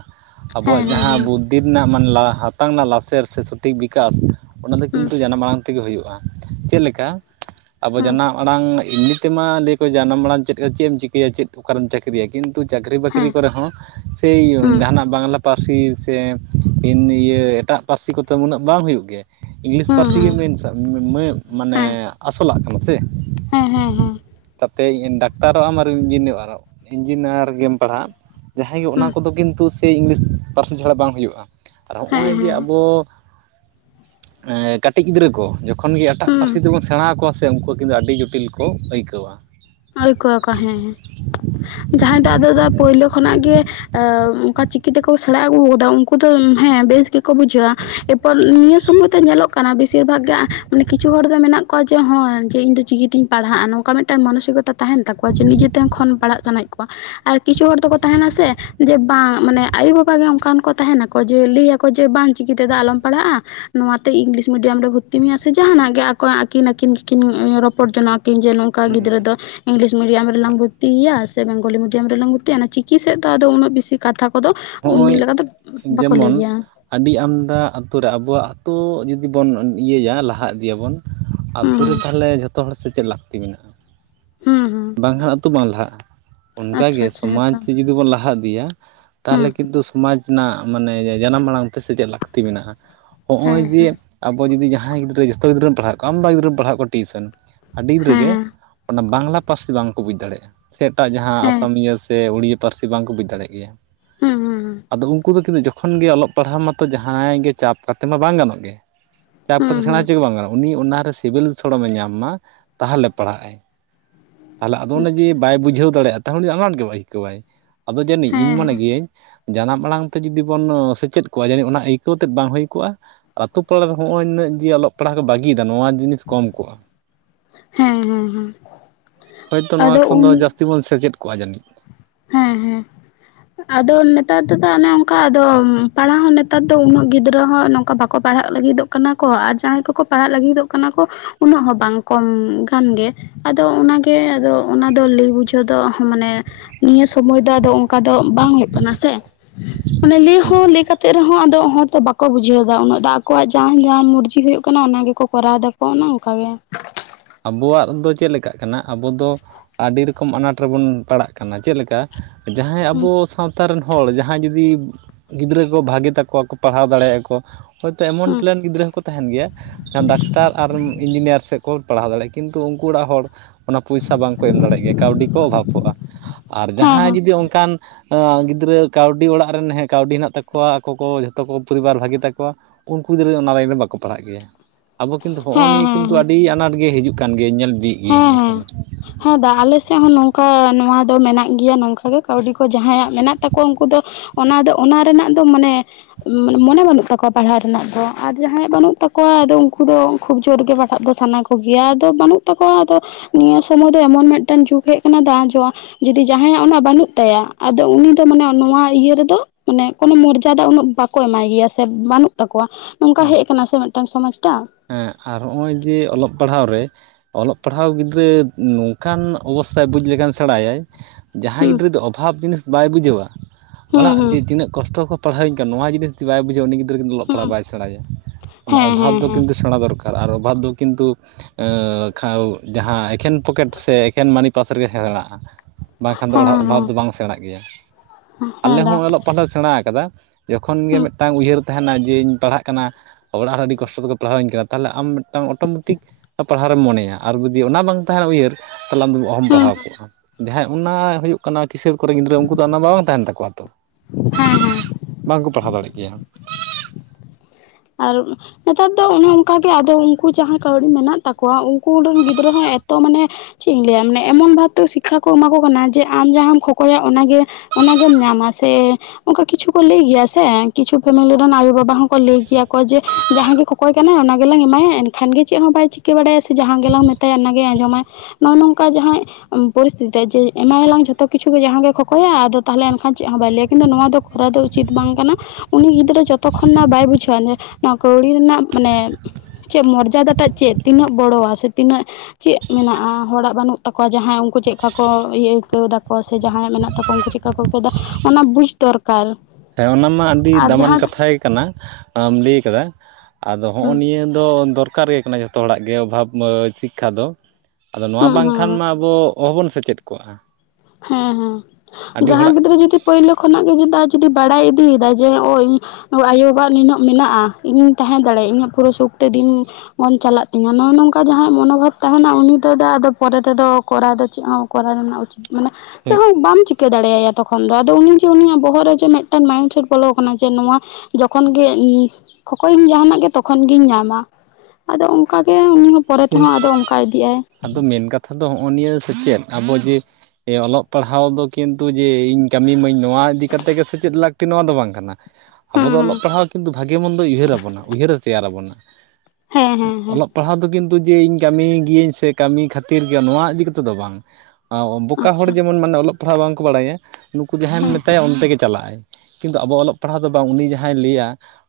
ᱦᱮᱸ ᱟᱵᱚᱣᱟᱜ ᱦᱮᱸ ᱡᱟᱦᱟᱸ ᱦᱮᱸ ᱵᱩᱫ ᱫᱤ ᱨᱮᱱᱟᱜ ᱢᱟᱱᱮ ᱞᱟ ᱦᱟᱛᱟᱝ ᱨᱮᱱᱟᱜ ᱞᱟᱥᱮᱨ ᱥᱮ ᱥᱚᱴᱷᱤᱠ ᱵᱤᱠᱟᱥ ᱚᱱᱟ ᱫᱚ ᱦᱩᱸ ᱠᱤᱱᱛᱩ ᱡᱟᱱᱟᱢ ᱟᱲᱟᱝ ᱛᱮᱜᱮ ᱦᱩᱭᱩᱜᱼᱟ ᱪᱮᱫ ᱞᱮᱠᱟ ᱟᱵᱚ ᱦᱩᱸ ᱡᱟᱱᱟᱢ ᱟᱲᱟᱝ ᱤᱱ ᱛᱮᱢᱟ ᱞᱟᱹᱭᱟᱠᱚ ᱡᱟᱱᱟᱢ ᱟᱲᱟᱝ ᱪᱮᱫ ᱪᱮᱫ ᱮᱢ ᱪᱤᱠᱟᱹᱭᱟ ᱪᱮᱫ ᱚᱠᱟᱨᱮᱢ ᱪᱟᱹᱠᱨᱤᱭᱟ ᱠᱤᱱᱛᱩ ᱪᱟᱹᱠᱨᱤ ᱦᱮᱸ ᱵᱟᱹᱠᱨᱤ ᱠᱚᱨᱮ ᱦᱚᱸ ᱥᱮᱭ ᱦᱩᱸ ᱡᱟᱦᱟᱱᱟᱜ ᱵᱟᱝᱞᱟ ᱯᱟᱹᱨᱥᱤ ᱥᱮ ᱮᱢᱱᱤ ᱤᱭᱟᱹ ᱮᱴᱟᱜ ᱯᱟᱹᱨᱥᱤ ᱠᱚᱛᱮ ᱩᱱᱟᱹᱜ ᱵᱟᱝ ᱦᱩᱭᱩᱜ ᱜᱮ᱾ ᱤᱝᱞᱤᱥ ᱦᱩᱸ ᱯᱟᱹᱨᱥᱤ ᱜᱮ ᱦᱩᱸ ᱢᱮᱱ ᱥᱟᱜ ᱢᱮ ᱦᱮᱸ ᱢᱟᱱᱮ ᱟᱥᱚᱞᱟᱜ ᱠᱟᱱᱟ ᱥᱮ᱾ ᱦᱮᱸ ᱦᱮᱸ ᱦᱮᱸ᱾ ᱛᱟᱯᱚᱛᱮ ᱰᱟᱠᱛᱟᱨᱚᱜ ᱟᱢ ᱟᱨ ᱤᱧᱡᱤᱱᱤᱭᱟᱨᱚᱜ ᱤᱧᱡᱤᱱᱤᱭᱟᱨ ᱜᱮᱢ ᱯᱟᱲᱦᱟᱜ ᱡᱟᱦᱟᱸᱭ ᱜᱮ ᱦᱩᱸ ᱚᱱᱟ ᱠᱚᱫᱚ ᱠᱤᱱᱛᱩ ᱥᱮᱭ ᱤᱝᱞᱤᱥ ᱯᱟᱹᱨᱥᱤ ᱪᱷᱟᱲᱟ ᱵᱟᱝ ᱦᱩᱭᱩᱜᱼᱟ᱾ ᱟᱨ ᱦᱮᱸ ᱦᱚᱸᱜᱼᱚᱭ ᱡᱮ ᱦᱮᱸ ᱟᱵᱚ ᱮᱸ ᱠᱟᱹᱴᱤᱡ ᱜᱤᱫᱽᱨᱟᱹ ᱠᱚ ᱡᱚ ᱠᱷᱚᱱ ᱜᱮ ᱮᱴᱟᱜ ᱯᱟᱹᱨᱥᱤ ᱦᱩᱸ ᱛᱮᱵᱚᱱ ᱥᱮᱬᱟ ᱟᱠᱚᱣᱟ ᱥᱮ ᱩᱱᱠᱩ ᱠᱤᱱᱛᱩ ᱟᱹᱰᱤ ᱡᱚᱴᱤᱞ ᱠᱚ ᱟᱹᱭᱠᱟᱹᱣᱟ᱾ ᱟᱹᱭᱠᱟᱹᱣᱟᱠᱚ ᱦᱮᱸ ᱦᱮᱸ, ᱡᱟᱦᱟᱸᱭ ᱫᱚ ᱟᱫᱚ ᱫᱚᱟ ᱯᱳᱭᱞᱳ ᱠᱷᱚᱱᱟᱜ ᱜᱮ ᱟ ᱚᱱᱠᱟ ᱪᱤᱠᱤ ᱛᱮᱠᱚ ᱥᱮᱬᱟ ᱟᱹᱜᱩ ᱠᱟᱫᱟ ᱩᱱᱠᱩ ᱫᱚ ᱦᱮᱸ ᱵᱮᱥ ᱛᱮᱠᱚ ᱵᱩᱡᱷᱟᱹᱣᱟ ᱮᱨᱯᱚᱨ ᱱᱤᱭᱟᱹ ᱥᱚᱢᱚᱭ ᱛᱮ ᱧᱮᱞᱚᱜ ᱠᱟᱱᱟ ᱵᱮᱥᱤᱨ ᱵᱷᱟᱜᱽ ᱜᱮ ᱢᱟᱱᱮ ᱠᱤᱪᱷᱩ ᱦᱚᱲ ᱫᱚ ᱢᱮᱱᱟᱜ ᱠᱚᱣᱟ ᱡᱮ ᱦᱚᱭ ᱡᱮ ᱦᱚᱸ ᱡᱮ ᱤᱧ ᱫᱚ ᱪᱤᱠᱤ ᱛᱤᱧ ᱯᱟᱲᱦᱟᱜᱼᱟ ᱱᱚᱝᱠᱟ ᱢᱤᱫᱴᱟᱝ ᱢᱟᱱᱚᱥᱤᱠᱚ ᱛᱟᱦᱮᱱ ᱛᱟᱠᱚᱣᱟ ᱡᱮ ᱱᱤᱡᱮᱛᱮ ᱠᱷᱚᱱ ᱯᱟᱲᱦᱟᱜ ᱥᱟᱱᱟᱭᱮᱫ ᱠᱚᱣᱟ ᱟᱨ ᱠᱤᱪᱷᱩ ᱦᱚᱲ ᱫᱚᱠᱚ ᱛᱟᱦᱮᱱᱟ ᱥᱮ ᱡᱮ ᱵᱟᱝ ᱢᱟᱱᱮ ᱟᱭᱳ ᱵᱟᱵᱟ ᱜᱮ ᱚᱱᱠᱟᱱ ᱠᱚ ᱛᱟᱦᱮᱱᱟᱠᱚ ᱡᱮ ᱞᱟᱹᱭᱟᱠᱚ ᱡᱮ ᱵᱟᱝ ᱪᱤᱠᱤ ᱛᱮᱫᱚ ᱟᱞᱚᱢ ᱯᱟᱲᱦᱟᱜᱼᱟ, ᱱᱚᱣᱟᱛᱮ ᱤᱝᱞᱤᱥ ᱢᱤᱰᱤᱭᱟᱢ ᱞᱮ ᱵᱷᱚᱨᱛᱤ ᱢᱮᱭᱟ ᱥᱮ ᱡᱟᱦᱟᱱᱟᱜ ᱜᱮ ᱟᱠᱚᱣᱟᱜ ᱟᱹᱠᱤᱱ ᱟᱹᱠᱤᱱ ᱜᱮᱠᱤᱱ ᱮ ᱨᱚᱯᱚᱲ ᱡᱚᱱᱟ ᱟᱠᱤᱱ ᱡᱮ ᱠᱟ ᱦᱩᱸ ᱜᱤᱫᱽᱨᱟᱹ ᱫᱚ᱾ ᱤᱝᱞᱤᱥ ᱢᱤᱰᱤᱭᱟᱢ ᱨᱮᱞᱟᱝ ᱵᱷᱚᱨᱛᱤᱭᱭᱟ ᱥᱮ ᱵᱮᱝᱜᱚᱞᱤ ᱢᱰᱤᱭᱟᱢ ᱨᱮᱞᱟᱝ ᱵᱷᱚᱨᱛᱤᱭᱭᱟ ᱚᱱᱟ ᱪᱤᱠᱤ ᱥᱮᱫ ᱫᱚ ᱟᱫᱚ ᱩᱱᱟᱹᱜ ᱵᱤᱥᱤ ᱠᱟᱛᱷᱟ ᱠᱚᱫᱚ ᱩᱱᱫᱤᱱ ᱦᱚᱸᱜᱼᱚᱭ ᱞᱮᱠᱟ ᱫᱚ ᱵᱟᱠᱚ ᱞᱟᱹᱭ ᱡᱮᱢᱚᱱ ᱜᱮᱭᱟ᱾ ᱟᱹᱰᱤ ᱟᱢᱫᱟ ᱟᱛᱳ ᱨᱮ ᱟᱵᱚᱣᱟᱜ ᱟᱹᱛᱳ ᱡᱩᱫᱤ ᱵᱚᱱ ᱤᱭᱟᱹᱭᱟ ᱞᱟᱦᱟ ᱤᱫᱤᱭᱟᱵᱚᱱ, ᱟᱛᱳ ᱦᱩᱸ ᱨᱮ ᱦᱩᱸ ᱛᱟᱦᱞᱮ ᱡᱚᱛᱚ ᱦᱚᱲ ᱥᱮᱪᱮᱫ ᱞᱟᱹᱠᱛᱤ ᱢᱮᱱᱟᱜᱼᱟ᱾ ᱦᱩᱸ ᱦᱩᱸ ᱵᱟᱝᱠᱷᱟᱱ ᱟᱛᱩ ᱵᱟᱝ ᱞᱟᱦᱟᱜᱼᱟ᱾ ᱟᱪᱪᱷᱟ ᱚᱱᱠᱟᱜᱮ ᱟᱪᱪᱷᱟ ᱥᱚᱢᱟᱡᱽ ᱦᱮᱸᱛᱚ ᱡᱩᱫᱤ ᱵᱚᱱ ᱞᱟᱦᱟ ᱤᱫᱤᱭᱟ ᱦᱩᱸ ᱛᱟᱦᱞᱮ ᱠᱤᱱᱛᱩ ᱥᱚᱢᱟᱡᱽ ᱨᱮᱱᱟᱜ ᱢᱟᱱᱮ ᱡᱟᱱᱟᱢ ᱟᱲᱟᱝ ᱛᱮ ᱥᱮᱪᱮᱫ ᱞᱟᱹᱠᱛᱤ ᱢᱮᱱᱟᱜᱼᱟ᱾ ᱦᱮᱸ ᱦᱚᱸᱜᱼᱚᱭ ᱡᱮ ᱦᱮᱸ ᱟᱵᱚ ᱡᱩᱫᱤ ᱡᱟᱦᱟᱸᱭ ᱜᱤᱫᱽᱨᱟᱹ ᱡᱷᱚᱛᱚ ᱜᱤᱫᱽᱨᱟᱹᱢ ᱯᱟᱲᱦᱟᱣᱮᱜ ᱠᱚᱣᱟ ᱟᱢᱫᱟ ᱜᱤᱫᱽᱨᱟᱹᱢ ᱯᱟᱲᱦᱟᱣᱮᱜ ᱠᱚᱣᱟ ᱴᱤᱭᱩᱥᱮᱱ, ᱟᱹᱰᱤ ᱜᱤᱫᱽᱨᱟᱹ ᱜᱮ ᱦᱮᱸ ᱦᱮᱸ ᱚᱱᱟ ᱵᱟᱝᱞᱟ ᱯᱟᱹᱨᱥᱤ ᱵᱟᱝᱠᱚ ᱵᱩᱡᱽ ᱫᱟᱲᱮᱭᱟᱜᱼᱟ᱾ ᱥᱮ ᱮᱴᱟᱜ ᱡᱟᱦᱟᱸ ᱦᱮᱸ ᱟᱥᱟᱢᱤᱭᱟᱹ ᱥᱮ ᱩᱲᱤᱭᱟ ᱯᱟᱹᱨᱥᱤ ᱵᱟᱝᱠᱚ ᱵᱩᱡᱽ ᱫᱟᱲᱮᱜ ᱜᱮᱭᱟ᱾ ᱦᱩᱸ ᱦᱩᱸ ᱟᱫᱚ ᱩᱱᱠᱩ ᱫᱚ ᱠᱤᱱᱛᱩ ᱡᱚᱠᱷᱚᱱ ᱜᱮ ᱚᱞᱚᱜ ᱯᱟᱲᱦᱟᱣ ᱢᱟᱛᱚ ᱡᱟᱦᱟᱸᱭ ᱜᱮ ᱪᱟᱯ ᱠᱟᱛᱮ ᱢᱟ ᱵᱟᱝ ᱜᱟᱱᱚᱜ ᱜᱮ᱾ ᱪᱟᱯ ᱦᱩᱸ ᱛᱮᱫᱚ ᱦᱩᱸ ᱥᱮᱬᱟ ᱪᱚ ᱜᱮ ᱦᱩᱸ ᱵᱟᱝ ᱜᱚᱞᱟᱱᱚᱜ-ᱟ, ᱩᱱᱤ ᱚᱱᱟᱨᱮ ᱥᱤᱵᱤᱞ ᱥᱚᱲᱚᱢᱮ ᱧᱟᱢ ᱢᱟ ᱛᱟᱦᱚᱞᱮ ᱯᱟᱲᱦᱟᱜᱼ ᱟᱭ᱾ ᱛᱟᱦᱚᱞᱮ ᱟᱫᱚ ᱚᱱᱮ ᱡᱮ ᱟᱪᱪᱷᱟ ᱵᱟᱭ ᱵᱩᱷᱟᱹᱣ ᱫᱟᱲᱮᱭᱟᱜᱼᱟ ᱛᱟᱦᱚᱞᱮ ᱩᱱᱤᱫᱚ ᱟᱱᱟᱴ ᱜᱮ ᱵᱟᱭ ᱟᱹᱭᱠᱟᱹᱣᱟᱭ ᱟᱫᱚ ᱡᱟᱹᱱᱤᱡ ᱤᱧ ᱦᱮᱸ ᱢᱚᱱᱮ ᱦᱮᱸ ᱤᱧ ᱡᱟᱱᱟᱢ ᱟᱲᱟᱝ ᱛᱮ ᱡᱩᱫᱤ ᱵᱚᱱ ᱥᱮᱪᱮᱫ ᱠᱚᱜᱼᱟ ᱚᱱᱟ ᱟᱹᱭᱠᱟᱹᱣ ᱛᱮ ᱵᱟᱝ ᱦᱩᱭ ᱠᱚᱜᱼᱟ᱾ ᱟᱛᱳ ᱯᱟᱲᱟᱨ ᱨᱮ ᱦᱚᱸᱜᱼᱚᱭ ᱱᱩᱱᱟᱹᱜ ᱡᱮ ᱚᱞᱚᱜ ᱯᱟᱲᱦᱟᱜ ᱠᱚ ᱵᱟᱹᱜᱤᱭ ᱫᱟ ᱱᱚᱣᱟ ᱡᱤᱱᱤ ᱠᱚᱢ ᱠᱚᱜ-ᱟ, ᱦᱮᱸ ᱦᱮᱸ ᱦᱮᱸ ᱦᱳᱭ ᱛᱚ ᱱᱚᱣᱟ ᱟᱫᱚ ᱠᱷᱚᱱ ᱫᱚ ᱩᱱ ᱡᱟᱥ ᱛᱤ ᱵᱚᱱ ᱥᱮᱪᱮᱫ ᱠᱚᱜ-ᱟ ᱡᱟᱱᱤᱡ᱾ ᱦᱮᱸ ᱦᱮᱸ [inaudible] ᱟᱫᱚ ᱱᱮᱛᱟᱨ ᱫᱚ ᱫᱟ ᱚᱱᱮ ᱚᱝᱠᱟ ᱟᱫᱚ ᱯᱟᱲᱦᱟᱣ ᱦᱚᱸ ᱱᱮᱛᱟᱨ ᱫᱚ ᱩᱱᱟᱹᱜ ᱜᱤᱫᱽᱨᱟᱹ ᱦᱚᱸ ᱱᱚᱝᱠᱟ ᱵᱟᱠᱚ ᱯᱟᱲᱦᱟᱜ ᱞᱟᱹᱜᱤᱫᱚᱜ ᱠᱟᱱᱟ ᱠᱚ ᱟᱨ ᱡᱟᱦᱟᱸᱭ ᱠᱚᱠᱚ ᱯᱟᱲᱦᱟᱜ ᱞᱟᱹᱜᱤᱫᱚᱜ ᱠᱟᱱᱟ ᱠᱚ ᱩᱱᱟᱹᱜ ᱦᱚᱸ ᱵᱟᱝ ᱠᱚᱢ ᱜᱟᱱ ᱜᱮ᱾ ᱟᱫᱚ ᱚᱱᱟ ᱜᱮ ᱟᱫᱚ ᱚᱱᱟ ᱫᱚ ᱞᱟᱹᱭ ᱵᱩᱡᱷᱟᱹᱣ ᱫᱚ ᱢᱟᱱᱮ ᱱᱤᱭᱟᱹ ᱥᱚᱢᱚᱭ ᱫᱚ ᱟᱫᱚ ᱚᱝᱠᱟ ᱫᱚ ᱵᱟᱝ ᱦᱩᱭᱩᱜ ᱠᱟᱱᱟ ᱥᱮ᱾ ᱢᱟᱱᱮ ᱦᱚᱸ ᱞᱟᱹᱭ ᱠᱟᱛᱮ ᱨᱮᱦᱚᱸ ᱟᱫᱚ ᱦᱚᱲ ᱫᱚ ᱵᱟᱠ ᱠᱚ ᱵᱩᱡᱷᱟᱹᱣ ᱮᱫᱟ ᱩᱱᱟᱹᱜ ᱫᱚ ᱟᱠᱚᱣᱟᱜ ᱡᱟᱦᱟᱸᱱ ᱡᱟᱦᱟᱸᱱ ᱢᱚᱨᱡᱤ ᱦᱩᱭᱩᱜ ᱠᱟᱱᱟ ᱚᱱᱟ ᱜᱮᱠᱚ ᱠᱚᱨᱟᱣ ᱮᱫᱟ ᱠᱚ ᱚᱱᱮ ᱚᱝᱠᱟ ᱜᱮ᱿ ᱟᱵᱚᱣᱟᱜ ᱫᱚ ᱪᱮᱞᱠᱟᱜ ᱠᱟᱱᱟ ᱟᱵᱚ ᱫᱚ ᱟᱹᱰᱤ ᱨᱚᱠᱚᱢ ᱟᱱᱟᱴ ᱨᱮᱵᱚᱱ ᱯᱟᱲᱟᱜ ᱠᱟᱱᱟ, ᱪᱮᱫ ᱞᱮᱠᱟ ᱡᱟᱦᱟᱸᱭ ᱟᱵᱚ ᱥᱟᱶ ᱛᱟ ᱨᱤᱱ ᱦᱚᱲ ᱡᱟᱦᱟᱸᱭ ᱡᱩᱫᱤ ᱜᱤᱫᱽᱨᱟᱹ ᱠᱚ ᱵᱷᱟᱜᱮ ᱛᱟᱠᱚᱣᱟ ᱠᱚ ᱯᱟᱲᱦᱟᱣ ᱫᱟᱲᱮᱜ ᱟᱠᱚ ᱦᱚᱭ ᱛᱚ ᱮᱢᱚᱱ ᱦᱮᱸ ᱴᱮᱞᱮᱱᱴ ᱜᱤᱫᱽᱨᱟᱹ ᱦᱚᱸᱠᱚ ᱛᱟᱸᱦᱮᱱ ᱜᱮᱭᱟ ᱰᱟᱠᱛᱟᱨ ᱟᱨ ᱤᱧᱡᱤᱱᱤᱭᱟᱨ ᱥᱮᱫ ᱠᱚ ᱯᱟᱲᱦᱟᱣ ᱫᱟᱲᱮᱜ ᱠᱤᱱᱛᱩ ᱩᱝᱠᱩ ᱚᱲᱟᱜ ᱦᱚᱲ ᱚᱱᱟ ᱯᱚᱭᱥᱟ ᱵᱟᱝᱠᱚ ᱮᱢ ᱫᱟᱲᱮᱜ ᱜᱮᱭᱟ ᱠᱟᱹᱣᱰᱤ ᱠᱚ ᱚᱵᱷᱟᱯᱚᱜ-ᱟ᱾ ᱟᱨ ᱡᱟᱦᱟᱸ ᱦᱮᱸ ᱡᱩᱫᱤ ᱚᱱᱠᱟᱱ ᱦᱮᱸ ᱜᱤᱫᱽᱨᱟᱹ ᱠᱟᱹᱣᱰᱤ ᱚᱲᱟᱜ ᱨᱮᱱ ᱦᱮᱸ ᱠᱟᱹᱣᱰᱤ ᱦᱮᱱᱟᱜ ᱛᱟᱠᱚᱣᱟ ᱟᱠᱚ ᱠᱚ ᱡᱷᱚᱛᱚ ᱠᱚ ᱯᱚᱨᱤᱵᱟᱨ ᱵᱷᱟᱜᱮ ᱛᱟᱠᱚᱣᱟ ᱩᱱᱠᱩ ᱜᱤᱫᱽᱨᱟᱹ ᱚᱱᱟ ᱞᱟᱭᱤᱱ ᱨᱮ ᱵᱟᱠᱚ ᱯᱟᱲᱦᱟᱜ ᱜᱮᱭᱟ᱾ ᱟᱵᱚ ᱠᱤᱱᱛᱩ ᱦᱮᱸ ᱦᱚᱸᱜ-ᱚ ᱦᱮᱸ ᱦᱮᱸ ᱱᱤᱭᱟᱹ ᱦᱮᱸ ᱠᱤᱱᱛᱩ ᱟᱹᱰᱤ ᱟᱱᱟᱴ ᱜᱮ ᱦᱤᱡᱩᱜ ᱠᱟᱱ ᱜᱮᱭᱟᱹᱧ ᱧᱮᱞ ᱤᱫᱤᱜ ᱜᱤᱭᱟᱹᱧ ᱦᱮᱸ ᱦᱮᱸ ᱮᱠᱷᱚᱱᱚ᱾ ᱦᱮᱸ ᱵᱟ ᱟᱞᱮ ᱥᱮᱫ ᱦᱚᱸ ᱱᱚᱝᱠᱟ ᱱᱚᱣᱟ ᱫᱚ ᱢᱮᱱᱟᱜ ᱜᱮᱭᱟ ᱱᱚᱝᱠᱟ ᱜᱮ ᱠᱟᱹᱣᱰᱤ ᱠᱚ ᱡᱟᱦᱟᱸᱭᱟᱜ ᱢᱮᱱᱟᱜ ᱛᱟᱠᱚᱣᱟ ᱩᱝᱠᱩ ᱫᱚ ᱚᱱᱟ ᱫᱚ ᱚᱱᱟ ᱨᱮᱱᱟᱜ ᱫᱚ ᱢᱟᱱᱮ ᱢᱚᱱᱮ ᱵᱟᱹᱱᱩᱜ ᱛᱟᱠᱚᱣᱟ ᱯᱟᱲᱦᱟᱣ ᱨᱮᱱᱟᱜ ᱫᱚ ᱟᱨ ᱡᱟᱦᱟᱸᱭᱟᱜ ᱵᱟᱹᱱᱩᱜ ᱛᱟᱠᱚᱣᱟ ᱟᱫᱚ ᱩᱝᱠᱩ ᱫᱚ ᱠᱷᱩᱵ ᱡᱳᱨᱜᱮ ᱯᱟᱲᱦᱟᱜ ᱫᱚ ᱥᱟᱱᱟ ᱠᱚᱜᱮᱭᱟ ᱟᱫᱚ ᱵᱟᱹᱱᱩᱜ ᱛᱟᱠᱚᱣᱟ ᱟᱫᱚ ᱱᱚᱭᱟ ᱥᱚᱢᱚᱭ ᱫᱚ ᱮᱢᱚᱱ ᱢᱤᱫᱴᱟᱹᱱ ᱡᱩᱜ ᱦᱮᱜ ᱠᱟᱱᱟ ᱫᱟᱸ ᱡᱚᱸ ᱡᱩᱫᱤ ᱡᱟᱦᱟᱸᱭᱟᱜ ᱚᱱᱟ ᱵᱟᱹᱱᱩᱜ ᱛᱟᱭᱟ ᱟᱫᱚ ᱩᱱᱤ ᱫᱚ ᱢᱟᱱᱮ ᱱᱚᱣᱟ ᱤᱭᱟᱹ ᱨᱮᱫᱚ ᱢᱟᱱᱮ ᱠᱳᱱᱳ ᱢᱚᱨᱡᱟᱫᱟ ᱩᱱᱟᱹᱜ ᱵᱟ ᱠᱚ ᱮᱢᱟᱭ ᱜᱮᱭᱟ ᱥᱮ ᱵᱟᱹᱱᱩᱜ ᱛᱟᱠᱚᱣᱟ ᱱᱚᱝᱠᱟ ᱦᱮᱡ ᱠᱟᱱᱟ ᱥᱮ ᱢᱤᱫᱴᱟᱝ ᱥᱚᱢᱟᱡᱽ ᱴᱟ? ᱦᱮᱸ ᱟᱨ ᱦᱚᱸᱜ-ᱚᱭ ᱡᱮ ᱚᱞᱚᱜ ᱯᱟᱲᱦᱟᱣ ᱨᱮ ᱚᱞᱚᱜ ᱯᱟᱲᱦᱟᱣ ᱜᱤᱫᱽᱨᱟᱹ ᱱᱚᱝᱠᱟᱱ ᱚᱵᱚᱥᱛᱟᱭ ᱵᱩᱡᱽ ᱞᱮᱠᱷᱟᱱ ᱥᱮᱬᱟᱭᱟᱭ, ᱡᱟᱦᱟᱸᱭ ᱦᱩᱸ ᱜᱤᱫᱽᱨᱟᱹ ᱫᱚ ᱚᱵᱷᱟᱵᱽ ᱡᱤᱱᱤᱥ ᱵᱟᱭ ᱵᱩᱡᱷᱟᱹᱣᱟ ᱦᱩᱸ ᱚᱲᱟᱜ ᱦᱩᱸ ᱨᱮᱫᱚ ᱛᱤᱱᱟᱹᱜ ᱠᱚᱥᱴᱚ ᱠᱚ ᱯᱟᱲᱦᱟᱣᱟᱹᱧ ᱠᱟᱱᱟ ᱱᱚᱣᱟ ᱡᱤᱱᱤᱥ ᱡᱩᱫᱤ ᱵᱟᱭ ᱵᱩᱡᱷᱟᱹᱣᱟ ᱩᱱᱤ ᱜᱤᱫᱽᱟᱹᱨᱟᱹ ᱫᱚ ᱚᱞᱚᱜ ᱯᱟᱲᱦᱟᱜ ᱦᱩᱸ ᱵᱟᱭ ᱥᱮᱸᱬᱟᱭᱟ ᱚᱱᱟ ᱦᱮᱸ ᱚᱵᱷᱟᱵᱽ ᱦᱮᱸ ᱫᱚ ᱦᱮᱸ ᱠᱤᱱᱛᱩ ᱥᱮᱬᱟ ᱫᱚᱨᱠᱟᱨ ᱟᱨ ᱚᱵᱷᱟᱵ ᱫᱚ ᱠᱤᱱᱛᱩ ᱟᱸᱻ ᱡᱟᱦᱟᱸ ᱮᱠᱷᱮᱱ ᱯᱚᱠᱮᱴ ᱥᱮ ᱮᱠᱷᱮᱱ ᱢᱟᱹᱱᱤ ᱯᱟᱥ ᱨᱮᱜᱮ ᱦᱮᱱᱟᱸᱜ-ᱟ᱾ ᱵᱟᱠᱷᱟᱱ ᱫᱚ ᱚᱲᱟᱜ ᱦᱮᱸ ᱚᱵᱷᱟᱵᱽ ᱦᱮᱸ ᱫᱚ ᱵᱟᱝ ᱥᱮᱬᱟᱜ ᱜᱮᱭᱟ, ᱟᱞᱮ ᱦᱮᱸ ᱫᱟ ᱦᱚᱸ ᱚᱞᱚᱜ ᱯᱟᱲᱦᱟᱣ ᱥᱮᱬᱟ ᱠᱟᱫᱟ ᱡᱚᱠᱷᱚᱱ ᱜᱮ ᱦᱩᱸ ᱢᱤᱫᱴᱟᱝ ᱩᱭᱦᱟᱹᱨ ᱛᱟᱸᱦᱮᱱᱟ ᱡᱮᱧ ᱯᱟᱲᱦᱟᱜ ᱠᱟᱱᱟ ᱚᱲᱟᱜ ᱨᱮ ᱟᱰᱤ ᱠᱚᱥᱴᱚ ᱛᱮᱠᱚ ᱯᱟᱲᱦᱟᱣ ᱤᱧ ᱠᱟᱱᱟ ᱛᱟᱦᱚᱞᱮ ᱟᱢ ᱢᱤᱫᱴᱟᱝ ᱚᱴᱳᱢᱮᱴᱤᱠ ᱯᱟᱲᱦᱟᱣ ᱨᱮᱢ ᱢᱚᱱᱮᱭᱟ ᱟᱨ ᱡᱩᱫᱤ ᱚᱱᱟ ᱵᱟᱝ ᱛᱟᱸᱦᱮᱱᱟ ᱩᱭᱦᱟᱹᱨ ᱛᱟᱦᱚᱞᱮ ᱟᱢ ᱫᱚ ᱚᱦᱚᱢ ᱦᱩᱸ ᱯᱟᱲᱦᱟᱣ ᱠᱚᱜ-ᱟ, ᱡᱟᱦᱟᱸᱭ ᱚᱱᱟ ᱦᱩᱭᱩᱜ ᱠᱟᱱᱟ ᱠᱤᱥᱟᱹᱲ ᱠᱚᱨᱤᱱ ᱜᱤᱫᱽᱨᱟᱹ ᱩᱝᱠᱩ ᱫᱚ ᱚᱱᱟ ᱵᱟᱭ ᱛᱟᱦᱮᱸᱱ ᱛᱟᱠᱚᱣᱟ ᱛᱚ ᱦᱮᱸ ᱦᱮᱸ ᱵᱟᱝᱠᱚ ᱯᱟᱲᱦᱟᱣ ᱫᱟᱲᱮᱜ ᱜᱮᱭᱟ᱾ ᱟᱨ ᱩᱸ ᱱᱮᱛᱟᱨ ᱫᱚ ᱚᱱᱮ ᱚᱝᱠᱟ ᱜᱮ ᱟᱫᱚ ᱩᱝᱠᱩ ᱡᱟᱦᱟᱸ ᱠᱟᱹᱣᱰᱤ ᱢᱮᱱᱟᱜ ᱛᱟᱠᱚᱣᱟ ᱩᱝᱠᱩ ᱩᱰᱟᱹᱝ ᱜᱤᱫᱽᱨᱟᱹ ᱦᱮᱸ ᱮᱛᱚ ᱢᱟᱱᱮ ᱪᱮᱜ ᱤᱧ ᱞᱟᱹᱭᱟ ᱢᱟᱱᱮ ᱮᱢᱚᱱ ᱵᱷᱟᱵᱛᱮ ᱥᱤᱠᱠᱷᱟ ᱠᱚ ᱮᱢᱟ ᱠᱚ ᱠᱟᱱ ᱡᱮ ᱟᱢ ᱡᱟᱦᱟᱸᱢ ᱠᱷᱚᱠᱚᱭᱟ ᱚᱱᱟ ᱜᱮ ᱚᱱᱟ ᱜᱮᱢ ᱧᱟᱢᱟ ᱥᱮ ᱚᱝᱠᱟ ᱠᱤᱪᱷᱩ ᱠᱚ ᱞᱟᱹᱭ ᱜᱮᱭᱟ ᱥᱮ ᱠᱤᱪᱷᱩ ᱯᱷᱮᱢᱮᱞᱤ ᱨᱮᱱ ᱟᱭᱳ-ᱵᱟᱵᱟ ᱦᱚᱸᱠᱚ ᱞᱟᱹᱭ ᱜᱮᱭᱟ ᱠᱚ ᱡᱮ ᱡᱟᱦᱟᱸ ᱜᱮ ᱠᱚᱠᱚᱭ ᱠᱟᱱᱟ ᱚᱱᱟ ᱜᱮᱞᱟᱝ ᱮᱢᱟᱭᱟ ᱮᱱᱠᱷᱟᱱ ᱜᱮ ᱪᱮᱫ ᱦᱚᱸ ᱵᱟᱭ ᱪᱤᱠᱟᱹ ᱵᱟᱲᱟᱭᱟ ᱥᱮ ᱡᱟᱦᱟᱸ ᱜᱮᱞᱟᱝ ᱢᱮᱛᱟᱭᱟ ᱚᱱᱟ ᱜᱮ ᱟᱸᱡᱚᱢᱟᱭ᱾ ᱱᱚᱸᱜ-ᱱᱚᱝᱠᱟ ᱡᱟᱦᱟᱸᱭ ᱯᱚᱨᱤᱥᱛᱷᱤᱛᱤ ᱨᱮ ᱡᱮ ᱮᱢᱟᱭᱟᱝ ᱡᱷᱚᱛᱚ ᱠᱤᱪᱷᱩ ᱜᱮ ᱡᱟᱦᱟᱸ ᱜᱮ ᱠᱚᱠᱚᱭᱟ ᱟᱫᱚ ᱛᱟᱦᱚᱞᱮ ᱮᱱᱠᱷᱟᱱ ᱪᱮᱫ ᱦᱚᱸ ᱵᱟᱭ ᱞᱟᱹᱭᱟ ᱠᱤᱱᱛᱩ ᱱᱚᱣᱟ ᱫᱚ ᱠᱚᱨᱟᱣ ᱫᱚ ᱩᱪᱤᱛ ᱵᱟᱝ ᱠᱟᱱᱟ, ᱩᱱᱤ ᱜᱤᱫᱽᱨᱟᱹ ᱡᱚᱛᱚ ᱠᱷᱚᱱᱟ ᱵᱟᱭ ᱵᱩᱡᱷᱟᱹᱣᱟ ᱱᱚᱣᱟ ᱠᱟᱹᱣᱲᱤ ᱨᱮᱱᱟᱜ ᱢᱟᱱᱮ ᱪᱮᱫ ᱢᱚᱨᱡᱟᱫᱟ ᱴᱟᱜ ᱪᱮᱫ ᱛᱤᱱᱟᱹᱜ ᱵᱟᱹᱲᱳᱣᱟ ᱥᱮ ᱛᱤᱱᱟᱹᱜ ᱪᱮᱜ ᱢᱮᱱᱟᱜ-ᱟ ᱦᱚᱲᱟᱜ ᱵᱟᱹᱱᱩᱜ ᱛᱟᱠᱚᱣᱟ ᱡᱟᱦᱟᱸ ᱩᱝᱠᱩ ᱪᱮᱜᱠᱟ ᱠᱚ ᱤᱭᱟᱹ ᱟᱹᱭᱠᱟᱹᱣ ᱫᱟᱠᱚ ᱥᱮ ᱡᱟᱦᱟᱸᱭ ᱢᱮᱱᱟᱜ ᱛᱟᱠᱚᱣᱟ ᱩᱝᱠᱩ ᱪᱮᱜ ᱠᱟᱠᱚ ᱟᱭᱠᱟᱹᱣ ᱫᱟ ᱚᱱᱟ ᱵᱩᱡᱽ ᱫᱚᱨᱠᱟᱨ᱾ ᱦᱮᱸ ᱚᱱᱟ ᱢᱟ ᱟᱹᱰᱤ ᱟᱨ ᱫᱟᱢᱟᱱ ᱡᱟᱦᱟᱸ ᱫᱚ ᱠᱟᱛᱷᱟ ᱜᱮ ᱠᱟᱱᱟ ᱟᱢ ᱞᱟᱹᱭ ᱠᱟᱫᱟ᱾ ᱟᱫᱚ ᱦᱚᱸᱜ-ᱚ ᱦᱩᱸ ᱱᱤᱭᱟᱹ ᱫᱚ ᱫᱚᱨᱠᱟᱨ ᱜᱮ ᱠᱟᱱᱟ ᱡᱷᱚᱛᱚ ᱦᱚᱲᱟᱜ ᱜᱮ ᱚᱵᱷᱟᱵᱽ ᱚ ᱥᱤᱠᱠᱷᱟ ᱫᱚ᱾ ᱟᱫᱚ ᱱᱚᱣᱟ ᱦᱩᱸ ᱦᱩᱸ ᱵᱟᱝᱠᱷᱟᱱ ᱢᱟ ᱟᱵᱚ ᱚᱦᱚᱵᱚᱱ ᱥᱮᱪᱮᱫ ᱠᱚᱜᱼᱟ ᱾ ᱦᱮᱸ ᱦᱮᱸ ᱡᱟᱦᱟᱸ ᱦᱚᱲᱟᱜ ᱜᱤᱫᱽᱨᱟᱹ ᱜᱮ ᱡᱩᱫᱤ ᱯᱩᱭᱞᱳ ᱠᱷᱚᱱᱟᱜ ᱜᱮ ᱡᱩ ᱡᱩᱫᱤ ᱵᱟᱲᱟᱭ ᱤᱫᱤᱭᱫᱟ ᱡᱮ ᱱᱚ ᱟᱭᱳ ᱵᱟᱵᱟᱜ ᱱᱤᱱᱟᱹᱜ ᱢᱮᱱᱟᱜᱼᱟ ᱤᱧ ᱛᱟᱦᱮᱸ ᱫᱟᱲᱮᱭᱟᱜᱼᱟ ᱤᱧᱟᱹᱜ ᱯᱩᱨᱟᱹ ᱥᱩᱠᱛᱮ ᱫᱤᱱ ᱵᱟᱝ ᱪᱟᱞᱟᱜ ᱛᱤᱧᱟᱹ ᱱᱚᱸᱜᱼᱚᱭ ᱱᱚᱝᱠᱟ ᱡᱟᱦᱟᱸ ᱢᱚᱱᱳᱵᱷᱟᱵ ᱛᱟᱦᱮᱸᱱᱟ ᱩᱱᱤ ᱛᱮᱫᱚ ᱟᱫᱚ ᱯᱚᱨᱮ ᱛᱮᱫᱚ ᱠᱚᱨᱟᱣ ᱫᱚ ᱪᱮᱫ ᱦᱚᱸ ᱠᱚᱨᱟᱣ ᱨᱮᱱᱟᱜ ᱩᱪᱤᱛ ᱢᱟᱱᱮ ᱪᱮᱫ ᱦᱮᱸ ᱦᱚᱸ ᱵᱟᱝ ᱪᱤ ᱠᱟᱹ ᱫᱟᱲᱮᱟᱭ ᱛᱚᱠᱷᱚᱱ ᱫᱚ ᱟᱫᱚ ᱩᱱᱤ ᱡᱮ ᱩᱱᱤᱭᱟᱜ ᱵᱚᱦᱚᱜ ᱨᱮ ᱡᱮ ᱢᱤᱫᱴᱟᱝ ᱢᱟᱭᱤᱱᱰᱥᱮᱴ ᱵᱚᱞᱚᱣ ᱠᱟᱱᱟ ᱡᱮ ᱱᱚᱣᱟ ᱡᱚᱠᱷᱚᱱ ᱜᱮ ᱠᱷᱚᱠᱚᱭᱢ ᱡᱟᱦᱟᱸᱱᱟᱜ ᱜᱮ ᱛᱚᱠᱷᱚᱱ ᱜᱤᱧ ᱧᱟᱢᱟ ᱾ ᱟᱫᱚ ᱚᱱᱠᱟ ᱜᱮ ᱩᱱᱤ ᱦᱚᱸ ᱯᱚᱨᱮ ᱠᱤᱱᱛᱩ ᱛᱮᱦᱚᱸᱫᱚ ᱚᱱᱠᱟ ᱤᱫᱤᱜᱼᱟᱭ ᱾ ᱟᱫᱚ ᱢᱮᱱ ᱠᱟᱛᱷᱟ ᱫᱚ ᱦᱚᱸᱜᱼᱚ ᱱᱤᱭᱟᱹ ᱥᱮᱪᱮᱫ ᱟᱵᱚ ᱡᱮ ᱡᱮ ᱚᱞᱚᱜ ᱯᱟᱲᱦᱟᱣ ᱫᱚ ᱠᱤᱱᱛᱩ ᱡᱮ ᱤᱧ ᱠᱟᱹᱢᱤᱢᱟᱹᱧ ᱱᱚᱣᱟ ᱤᱫᱤ ᱠᱟᱛᱮ ᱜᱮ ᱥᱮᱪᱮᱫ ᱞᱟᱹᱠᱛᱤ ᱱᱚᱣᱟ ᱫᱚ ᱵᱟᱝ ᱠᱟᱱᱟ ᱾ ᱟᱵᱚ ᱦᱮᱸ ᱫᱚ ᱦᱮᱸ ᱚᱞᱚᱜ ᱯᱟᱲᱦᱟᱣ ᱠᱤᱱᱛᱩ ᱵᱷᱟᱜᱮ ᱢᱚᱱᱫᱚᱭ ᱩᱭᱦᱟᱹᱨᱟᱵᱚᱱᱟ ᱩᱭᱦᱟᱹᱨᱮ ᱛᱮᱭᱟᱨᱟᱵᱚᱱᱟ ᱾ ᱦᱮᱸ ᱦᱮᱸ ᱦᱮᱸ ᱾ ᱯᱟᱲᱦᱟᱣ ᱫᱚ ᱠᱤᱱᱛᱩ ᱡᱮ ᱤᱧ ᱠᱟᱹᱢᱤ ᱜᱤᱭᱟᱹᱧ ᱥᱮ ᱠᱟᱹᱢᱤ ᱠᱷᱟᱹᱛᱤᱨ ᱜᱮ ᱱᱚᱣᱟ ᱤᱫᱤ ᱠᱟᱛᱮ ᱫᱚ ᱵᱟᱝ ᱟᱸ ᱚ ᱵᱚᱠᱟ ᱦᱚᱲ ᱟᱪᱪᱷᱟ ᱡᱮᱢᱚᱱ ᱢᱟᱱᱮ ᱚᱞᱚᱜ ᱯᱟᱲᱦᱟᱜ ᱵᱟᱝ ᱠᱚ ᱵᱟᱲᱟᱭᱟ ᱱᱩᱠᱩ ᱡᱟᱦᱟᱸᱭᱮᱢ ᱦᱮᱸ ᱢᱮᱛᱟᱭᱟ ᱚᱱᱛᱮ ᱜᱮ ᱪᱟᱞᱟᱜᱼ ᱟᱭ ᱾ ᱠᱤᱱᱛᱩ ᱟᱵᱚ ᱚᱞᱚᱜ ᱯᱟᱲᱦᱟᱣ ᱫᱚ ᱵᱟᱝ ᱩᱱᱤ ᱡᱟᱦᱟᱸᱭ ᱞᱟᱹᱭᱟ,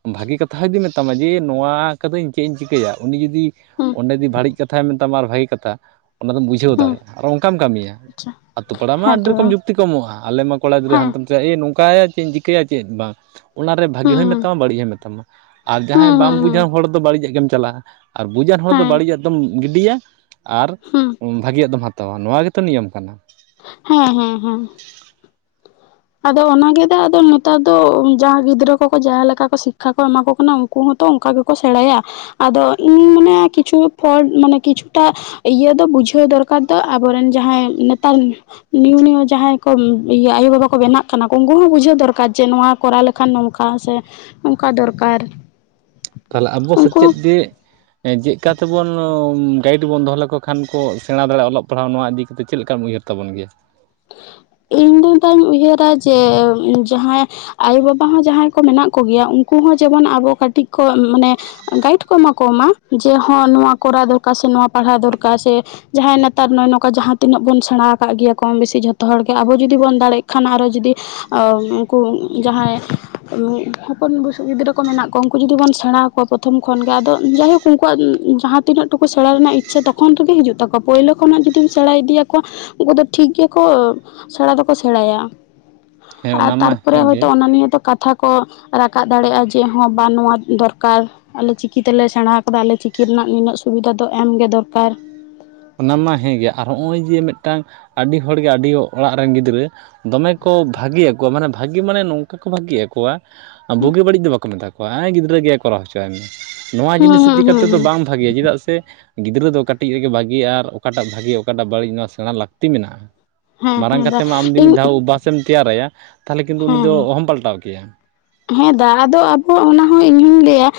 ᱵᱷᱟᱹᱜᱤ ᱠᱟᱛᱷᱟ ᱡᱩᱫᱤ ᱢᱮᱛᱟᱢᱟ ᱡᱮ ᱱᱚᱣᱟ ᱠᱚᱫᱚᱧ ᱪᱮᱜ ᱤᱧ ᱪᱤᱠᱟᱹᱭᱟ ᱩᱱᱤ ᱡᱩᱫᱤ ᱦᱮᱸ ᱚᱸᱰᱮ ᱡᱩᱫᱤ ᱵᱟᱹᱲᱤᱡ ᱠᱟᱛᱷᱟᱭ ᱢᱮᱛᱟᱢᱟ ᱟᱨ ᱵᱷᱟᱹᱜᱤ ᱠᱟᱛᱷᱟ ᱚᱱᱟ ᱫᱚᱢ ᱵᱩᱡᱽ ᱡᱷᱟᱹᱣ ᱦᱮᱸ ᱫᱟᱲᱮᱭᱟᱜᱼᱟ, ᱟᱨ ᱚᱝᱠᱟᱢ ᱠᱟᱹᱢᱤᱭᱟ ᱟᱪᱪᱷᱟ ᱟᱹᱛᱩ ᱯᱟᱲᱟ ᱢᱟ ᱦᱮᱸ ᱟᱹᱰᱤ ᱛᱚ ᱨᱚᱠᱚᱢ ᱵᱟᱝ ᱡᱩᱠᱛᱤ ᱠᱚ ᱮᱢᱚᱜᱼᱟᱸ, ᱟᱞᱮ ᱢᱟ ᱠᱚᱲᱟ ᱜᱤᱫᱽᱨᱟᱹ ᱦᱮᱸ ᱦᱟᱱᱛᱮ ᱡᱟᱜ ᱤ ᱱᱚᱝᱠᱟᱭᱟ ᱪᱮᱫ ᱤᱧ ᱪᱤᱠᱟᱹᱭᱟ ᱪᱮᱫ ᱵᱟᱝ? ᱚᱱᱟ ᱨᱮ ᱵᱷᱟᱹᱜᱤ ᱦᱩᱸ ᱦᱚᱸᱭ ᱢᱮᱛᱟᱢᱟ ᱦᱩᱸ ᱵᱟᱹᱲᱤᱡ ᱦᱚᱸᱭ ᱢᱮᱛᱟᱢᱟ ᱟᱨ ᱡᱟᱦᱟᱸᱭ ᱦᱩᱸ ᱵᱟᱢ ᱵᱩᱡᱽ ᱦᱩᱸ ᱟᱱ ᱦᱚᱲ ᱫᱚ ᱵᱟᱹᱲᱤᱡᱟᱜ ᱜᱮᱢ ᱪᱟᱞᱟᱜᱼᱟ ᱾ ᱟᱨ ᱵᱩᱡᱽᱼᱟᱱ ᱦᱚᱲ ᱫᱚ ᱦᱮᱸ ᱵᱟᱹᱲᱤᱡᱟᱜ ᱫᱚᱢ ᱜᱤᱰᱤᱭᱟ ᱟᱨ ᱦᱩᱸ ᱩᱸ ᱵᱷᱟᱹᱜᱤᱭᱟᱜ ᱫᱚᱢ ᱦᱟᱛ- ᱛᱟᱣᱟ ᱱᱚᱣᱟ ᱜᱮᱛᱚ ᱱᱤᱭᱚᱢ ᱠᱟᱱᱟ ᱾ ᱦᱮᱸ ᱦᱮᱸ ᱦᱮᱸ ᱾ ᱟᱫᱚ ᱚᱱᱟᱜᱮ ᱫᱚ ᱟᱫᱚ ᱱᱮᱛᱟᱨ ᱫᱚ ᱳᱸ ᱡᱟᱦᱟᱸ ᱜᱤᱫᱽᱨᱟᱹ ᱠᱚᱠᱚ ᱡᱟᱦᱟᱸ ᱞᱮᱠᱟ ᱠᱚ ᱥᱤᱠᱠᱷᱟ ᱠᱚ ᱮᱢᱟ ᱠᱚ ᱠᱟᱱᱟ ᱚᱝ- ᱠᱩ ᱦᱚᱸᱛᱚ ᱚᱸᱠᱟ ᱜᱮᱠᱚ ᱥᱮᱬᱟᱭᱟ ᱟᱫᱚ ᱤᱧ ᱢᱟᱱᱮᱜᱼᱟ ᱠᱤᱪᱷᱩ ᱯᱷᱳᱞᱰ ᱢᱟᱱᱮ ᱠᱤᱪᱷᱩ ᱴᱟᱜ ᱤᱭᱟᱹ ᱫᱚ ᱵᱩᱡᱷᱟᱹᱣ ᱫᱚᱨᱠᱟᱨ ᱫᱚ ᱟᱵᱚᱨᱮᱱ ᱡᱟᱦᱟᱸᱭ ᱱᱮᱛᱟᱨ ᱱᱤᱭᱩ ᱱᱤᱭᱩ ᱡᱟᱦᱟᱸᱭ ᱠᱚᱢ ᱤᱭᱟᱹ ᱟᱭᱳ ᱵᱟᱵᱟ ᱠᱚ ᱵᱮᱱᱟᱜ ᱠᱟᱱᱟ ᱠᱚ ᱩᱸᱠᱩ ᱦᱚᱸ ᱵᱩᱡᱷᱟᱹᱣ ᱫᱚᱨᱠᱟᱨ ᱡᱮ ᱱᱚᱣᱟ ᱠᱚᱨᱟᱣ ᱞᱮᱠᱷᱟᱱ ᱱᱚᱝᱠᱟ ᱥᱮ, ᱚᱸᱠᱟ ᱫᱚᱨᱠᱟᱨ? ᱛᱟᱦᱮᱞᱮ ᱟᱵᱚ ᱩᱱᱠᱩ ᱥᱮᱪᱮᱫ ᱦᱚᱸ ᱫᱮᱜ, ᱮᱸ ᱪᱮᱜ ᱠᱟ ᱛᱮᱵᱚᱱ ᱳᱸ ᱜᱟᱹᱭᱤᱰ ᱵᱚᱱ ᱫᱚᱦᱚ ᱞᱮᱠᱚ ᱠᱷᱟᱱ ᱠᱚ ᱥᱮᱬᱟ ᱫᱟᱲᱮᱭᱟᱜᱼᱟ ᱚᱞᱚᱜ ᱯᱟᱲᱦᱟᱣ ᱱᱚᱣᱟ ᱤᱫᱤ ᱠᱟᱛᱮ ᱪᱮᱫ ᱞᱮᱠᱟᱢ ᱩᱭᱦᱟᱹᱨ ᱛᱟᱵᱚᱱ ᱜᱮᱭᱟ? ᱤᱧ ᱫᱩᱧ ᱛᱟᱦᱮᱸᱜ ᱤᱧ ᱩᱭᱦᱟᱹᱨᱟ ᱡᱮ ᱩᱸ ᱡᱟᱦᱟᱸᱭ ᱟᱭᱳ ᱵᱟᱵᱟ ᱦᱚᱸ ᱡᱟᱦᱟᱸᱭ ᱠᱚ ᱢᱮᱱᱟᱜ ᱠᱚᱜᱮᱭᱟ ᱩᱱᱠᱩ ᱦᱚᱸ ᱡᱮᱢᱚᱱ ᱟᱵᱚ ᱠᱟᱹᱴᱤᱡ ᱠᱚ ᱢᱟᱱᱮ ᱩᱸ ᱜᱟᱹᱭᱤᱰ ᱠᱚ ᱮᱢᱟ ᱠᱚᱢᱟ ᱡᱮ ᱦᱚᱸ ᱱᱚᱣᱟ ᱠᱚᱨᱟᱣ ᱫᱚᱨᱠᱟᱨ ᱥᱮ ᱱᱚᱣᱟ ᱯᱟᱲᱦᱟᱣ ᱫᱚᱨᱠᱟᱨ ᱥᱮ ᱡᱟᱦᱟᱸᱭ ᱱᱮᱛᱟᱨ ᱱᱚᱜᱼᱚᱭᱼᱱᱚᱠᱟ ᱡᱟᱦᱟᱸ ᱛᱤᱱᱟᱹᱜ ᱵᱚᱱ ᱥᱮᱬᱟ ᱟᱠᱟᱜ ᱜᱮᱭᱟ ᱠᱚ ᱠᱚᱢ ᱵᱤᱥᱤ ᱡᱷᱚᱛᱚ ᱦᱚᱲ ᱜᱮ ᱟᱵᱚ ᱡᱩᱫᱤ ᱵᱚᱱ ᱫᱟᱲᱮᱜ ᱠᱷᱟᱱ ᱟᱨᱚ ᱡᱩᱫᱤ ᱟᱸ ᱩᱸᱠᱩ ᱡᱟᱦᱟᱸᱭ ᱩᱸ ᱦᱚᱯᱚᱱ ᱵᱩᱥᱩᱜ ᱜᱤᱫᱽᱨᱟᱹ ᱠᱚ ᱢᱮᱱᱟᱜ ᱠᱚᱣᱟ ᱩᱸᱠᱩ ᱡᱩᱫᱤ ᱵᱚᱱ ᱥᱮᱬᱟ ᱦᱟ- ᱠᱚ ᱯᱳᱛᱷᱚᱢ ᱠᱷᱚᱱ ᱜᱮ ᱟᱫᱚᱜ ᱡᱟᱭᱦᱩᱠ ᱩᱱᱠᱩᱣᱟᱜ ᱩᱸ ᱡᱟᱦᱟᱸ ᱛᱤᱱᱟᱹᱜ ᱴᱩᱠᱩ ᱥᱮᱬᱟ ᱨᱮᱱᱟᱜ ᱤᱪᱪᱷᱟ ᱛᱚᱠᱷᱚᱱ ᱨᱮᱜᱮ ᱦᱤᱡᱩᱜ ᱛᱟᱠᱚ- ᱣᱟ, ᱯᱳᱭᱞᱳ ᱠᱷᱚᱱᱟᱜ ᱡᱩᱫᱤᱢ ᱥᱮᱬᱟ ᱤᱫᱤ ᱭᱟᱠᱚᱣᱟ, ᱩᱱᱠᱩ ᱫᱚ ᱴᱷᱤᱠ ᱜᱮᱠᱚ ᱥᱮᱬᱟ ᱫᱚᱠᱚ ᱥᱮᱬᱟᱭᱟ ᱦᱮᱸ ᱾ ᱟᱨ ᱚᱱᱟ ᱢᱟ ᱛᱟᱨᱯᱚᱨᱮ ᱦᱮᱸᱜᱮ ᱦᱚᱭᱛᱚ ᱚᱱᱟ ᱱᱤᱭᱟᱹ ᱛᱚ ᱠᱟᱛᱷᱟ ᱠᱚ ᱨᱟᱠᱟᱵ ᱫᱟᱲᱮᱭᱟᱜᱼᱟ ᱡᱮ ᱦᱚᱸ ᱵᱟ ᱱᱚᱣᱟ ᱫᱚᱨᱠᱟᱨ? ᱟᱞᱮ ᱪᱤᱠᱤ ᱛᱮᱞᱮ ᱥᱮᱬᱟ ᱦᱟᱠᱟᱫᱟ ᱟᱞᱮ ᱪᱤᱠᱤ ᱨᱮᱱᱟᱜ ᱱᱤᱱᱟᱹᱜ ᱥᱩᱵᱤᱫᱷᱟ ᱫᱚ ᱮᱢ ᱜᱮ ᱫᱚᱨᱠᱟᱨ? ᱚᱱᱟ ᱢᱟ ᱦᱮᱸ ᱜᱮ ᱟᱨ ᱦᱚᱸᱜᱼᱚᱭ ᱡᱮ ᱢᱤᱫᱴᱟᱝ ᱟᱹᱰᱤ ᱦᱚᱲ ᱜᱮ ᱟᱹᱰᱤᱭᱚ ᱚᱲᱟᱜ ᱨᱮᱱ ᱜᱤᱫᱽᱨᱟᱹ ᱫᱚᱢᱮ ᱠᱚ ᱵᱷᱟᱹᱜᱮ ᱭᱟᱠᱚᱣᱟ ᱢᱟᱱᱮ ᱵᱷᱟᱹᱜᱤ ᱢᱟᱱᱮ ᱱᱚᱝᱠᱟ ᱠᱚ ᱵᱷᱟᱹᱜᱤ ᱭᱟᱠᱚᱣᱟ ᱟᱸ ᱵᱩᱜᱤ ᱵᱟᱹᱲᱤᱡ ᱫᱚ ᱵᱟᱠᱚ ᱢᱮᱛᱟ ᱠᱚᱣᱟ, ᱮᱸ ᱜᱤᱫᱽᱨᱟᱹ ᱜᱮᱭᱟᱭ ᱠᱚᱨᱟᱣ ᱦᱚᱪᱚᱣᱟᱭ ᱢᱮ, ᱱᱚᱣᱟ ᱦᱩᱸ ᱡᱤᱱᱤᱥ ᱤᱫᱤ ᱦᱩᱸ ᱠᱟᱛᱮ ᱦᱩᱸ ᱫᱚ ᱦᱩᱸ ᱵᱟᱢ ᱵᱷᱟᱜᱮᱭᱟ ᱪᱮᱫᱟᱜ ᱥᱮ ᱜᱤᱫᱽᱨᱟᱹ ᱫᱚ ᱠᱟᱹᱴᱤᱡ ᱨᱮᱜᱮ ᱵᱟᱜ- ᱜᱤ ᱟᱨ ᱚᱠᱟᱴᱟᱜ ᱵᱷᱟᱹᱜᱤ ᱚᱠᱟ ᱴᱟᱜ ᱵᱟᱹᱲᱤᱡ, ᱱᱚᱣᱟ ᱥᱮᱬᱟ ᱞᱟᱹᱠᱛᱤ ᱢᱮᱱᱟᱜᱼᱟ ᱾ ᱦᱮᱸ ᱢᱟᱨᱟᱝ ᱦᱮᱸ ᱫᱟ ᱠᱟᱛᱮ ᱢᱟ ᱟᱢ ᱨᱤᱱ ᱢᱤᱫ ᱤᱧ ᱫᱷᱟᱣ ᱵᱟᱥ ᱥᱮᱢ ᱛᱮᱭᱟᱨᱟᱭᱟ ᱛᱟᱦᱮᱞᱮ ᱠᱤᱱᱛᱩ ᱩᱱᱤ ᱦᱮᱸ ᱦᱮᱸ ᱫᱚ ᱚᱦᱚᱢ ᱯᱟᱞᱴᱟᱣ ᱠᱮᱭᱟ ᱾ ᱦᱮᱸ ᱫᱟᱜ ᱟᱫᱚ ᱟᱵᱚᱣᱟᱜ ᱚᱱᱟ ᱦᱚᱸ ᱤᱧ ᱦᱩᱧ ᱞᱟᱹᱭᱟ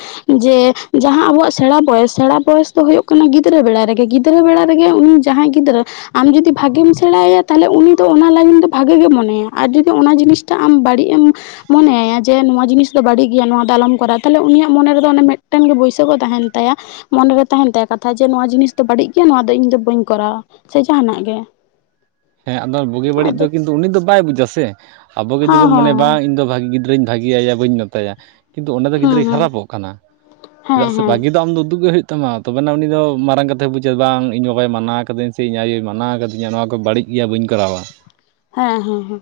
ᱡᱮ ᱡᱟᱦᱟᱸ ᱟᱵᱚᱣᱟᱜ ᱥᱮᱬᱟ ᱵᱚᱭᱮᱥ ᱥᱮᱬᱟ ᱵᱚᱭᱚᱥ ᱫᱚ ᱦᱩᱭᱩᱜ ᱠᱟᱱᱟ ᱜᱤᱫᱽᱨᱟᱹ ᱵᱮᱲᱟ ᱨᱮᱜᱮ, ᱜᱤᱫᱽᱨᱟᱹ ᱵᱮᱲᱟ ᱨᱮᱜᱮ ᱩᱱᱤ ᱡᱟᱦᱟᱸᱭ ᱜᱤᱫᱽᱨᱟᱹ ᱟᱢ ᱡᱩᱫᱤ ᱵᱷᱟᱜᱮᱢ ᱥᱮᱬᱟ ᱦᱟᱭᱟ ᱛᱟᱦᱮᱞᱮ ᱩᱱᱤ ᱫᱚ ᱚᱱᱟ ᱞᱟᱹᱜᱤᱱ ᱫᱚ ᱵᱷᱟᱜᱮ ᱜᱮ ᱢᱚᱱᱮᱭᱟ ᱟᱨ ᱡᱩᱫᱤ ᱚᱱᱟ ᱡᱤᱱᱤᱥ ᱴᱟᱜ ᱟᱢ ᱵᱟᱹᱲᱤᱡ ᱮᱢ ᱢᱚᱱᱮ ᱟᱭᱟ ᱡᱮ ᱱᱚᱣᱟ ᱡᱤᱱᱤᱥ ᱫᱚ ᱵᱟᱹᱲᱤᱜ ᱜᱮᱭᱟ ᱱᱚᱣᱟ ᱫᱚ ᱟᱞᱚᱢ ᱠᱚᱨᱟᱣᱟ ᱛᱟᱦᱮᱞᱮ ᱩᱱᱤᱭᱟᱜ ᱢᱚᱱᱮ ᱨᱮᱫᱚ ᱚᱱᱮ ᱢᱤᱫᱴᱮᱱ ᱜᱮ ᱵᱳᱭᱥᱟᱹᱠᱚ ᱛᱟᱦᱮᱱ ᱛᱟᱭᱟ, ᱢᱚᱱᱮᱨᱮ ᱛᱟᱦᱮᱱ ᱛᱟᱭᱟ ᱠᱟᱛᱷᱟ ᱡᱮ ᱱᱚᱣᱟ ᱡᱤᱱᱤᱥ ᱫᱚ ᱵᱟᱹᱲᱤᱡ ᱜᱮᱭᱟ ᱱᱚᱣᱟ ᱫᱚ ᱤᱧ ᱫᱚ ᱵᱟᱹᱧ ᱠᱚᱨᱟᱣᱟ ᱾ ᱪᱮ ᱡᱟᱦᱟᱸᱱᱟᱜ ᱜᱮ ᱾ ᱦᱮᱸ ᱟᱫᱚ ᱵᱩᱜᱤ ᱵᱟᱹᱲᱤᱡ ᱫᱚ ᱠᱤᱱᱛᱩ ᱩᱱᱤ ᱫᱚ ᱵᱟᱭ ᱵᱩᱡᱟ ᱥᱮ ᱟᱵᱚ ᱜᱮ ᱦᱚᱸ ᱡᱩᱫᱤᱵᱚᱱ ᱢᱚᱱᱮᱭᱟ ᱦᱚᱸ ᱵᱟᱝ ᱤᱧ ᱫᱚ ᱵᱟ ᱜᱤᱫᱽᱨᱟᱹᱧ ᱵᱷᱟᱹᱜᱮ ᱟᱭᱟ ᱵᱟᱹᱧ ᱢᱮᱛᱟᱭᱟ ᱾ ᱠᱤᱱᱛᱩ ᱚᱸᱰᱮ ᱫᱚ ᱦᱚᱸ ᱜᱤᱫᱽᱨᱟᱹᱭ ᱦᱩᱸ ᱦᱩᱸ ᱠᱷᱟᱨᱟᱯᱚᱜ ᱠᱟᱱᱟ ᱦᱮᱸ ᱪᱮᱫᱟᱜ ᱥᱮ ᱦᱮᱸ ᱵᱷᱟᱹᱜᱤ ᱫᱚ ᱟᱢ ᱫᱚ ᱩᱫᱩᱜ ᱜᱮ ᱦᱩᱭᱩᱜ ᱛᱟᱢᱟ ᱛᱚᱵᱮᱱᱟᱜ ᱩᱱᱤ ᱫᱚ ᱢᱟᱨᱟᱝ ᱠᱟᱛᱷᱟᱭ ᱵᱩᱡᱟ ᱵᱟᱝ ᱤᱧ ᱵᱟᱵᱟᱭ ᱢᱟᱱᱟ ᱟᱠᱟᱫᱟᱹᱧ ᱥᱮ ᱤᱧ ᱟᱭᱳ ᱢᱟᱱᱟ ᱟᱠᱟᱫᱤᱧᱟ ᱱᱚᱣᱟ ᱠᱚ ᱵᱟᱹᱲᱤᱡ ᱜᱤᱭᱟ ᱵᱟᱹᱧ ᱠᱚᱨᱟᱣᱟ ᱾ ᱦᱮᱸ ᱦᱮᱸ ᱦᱮᱸ ᱾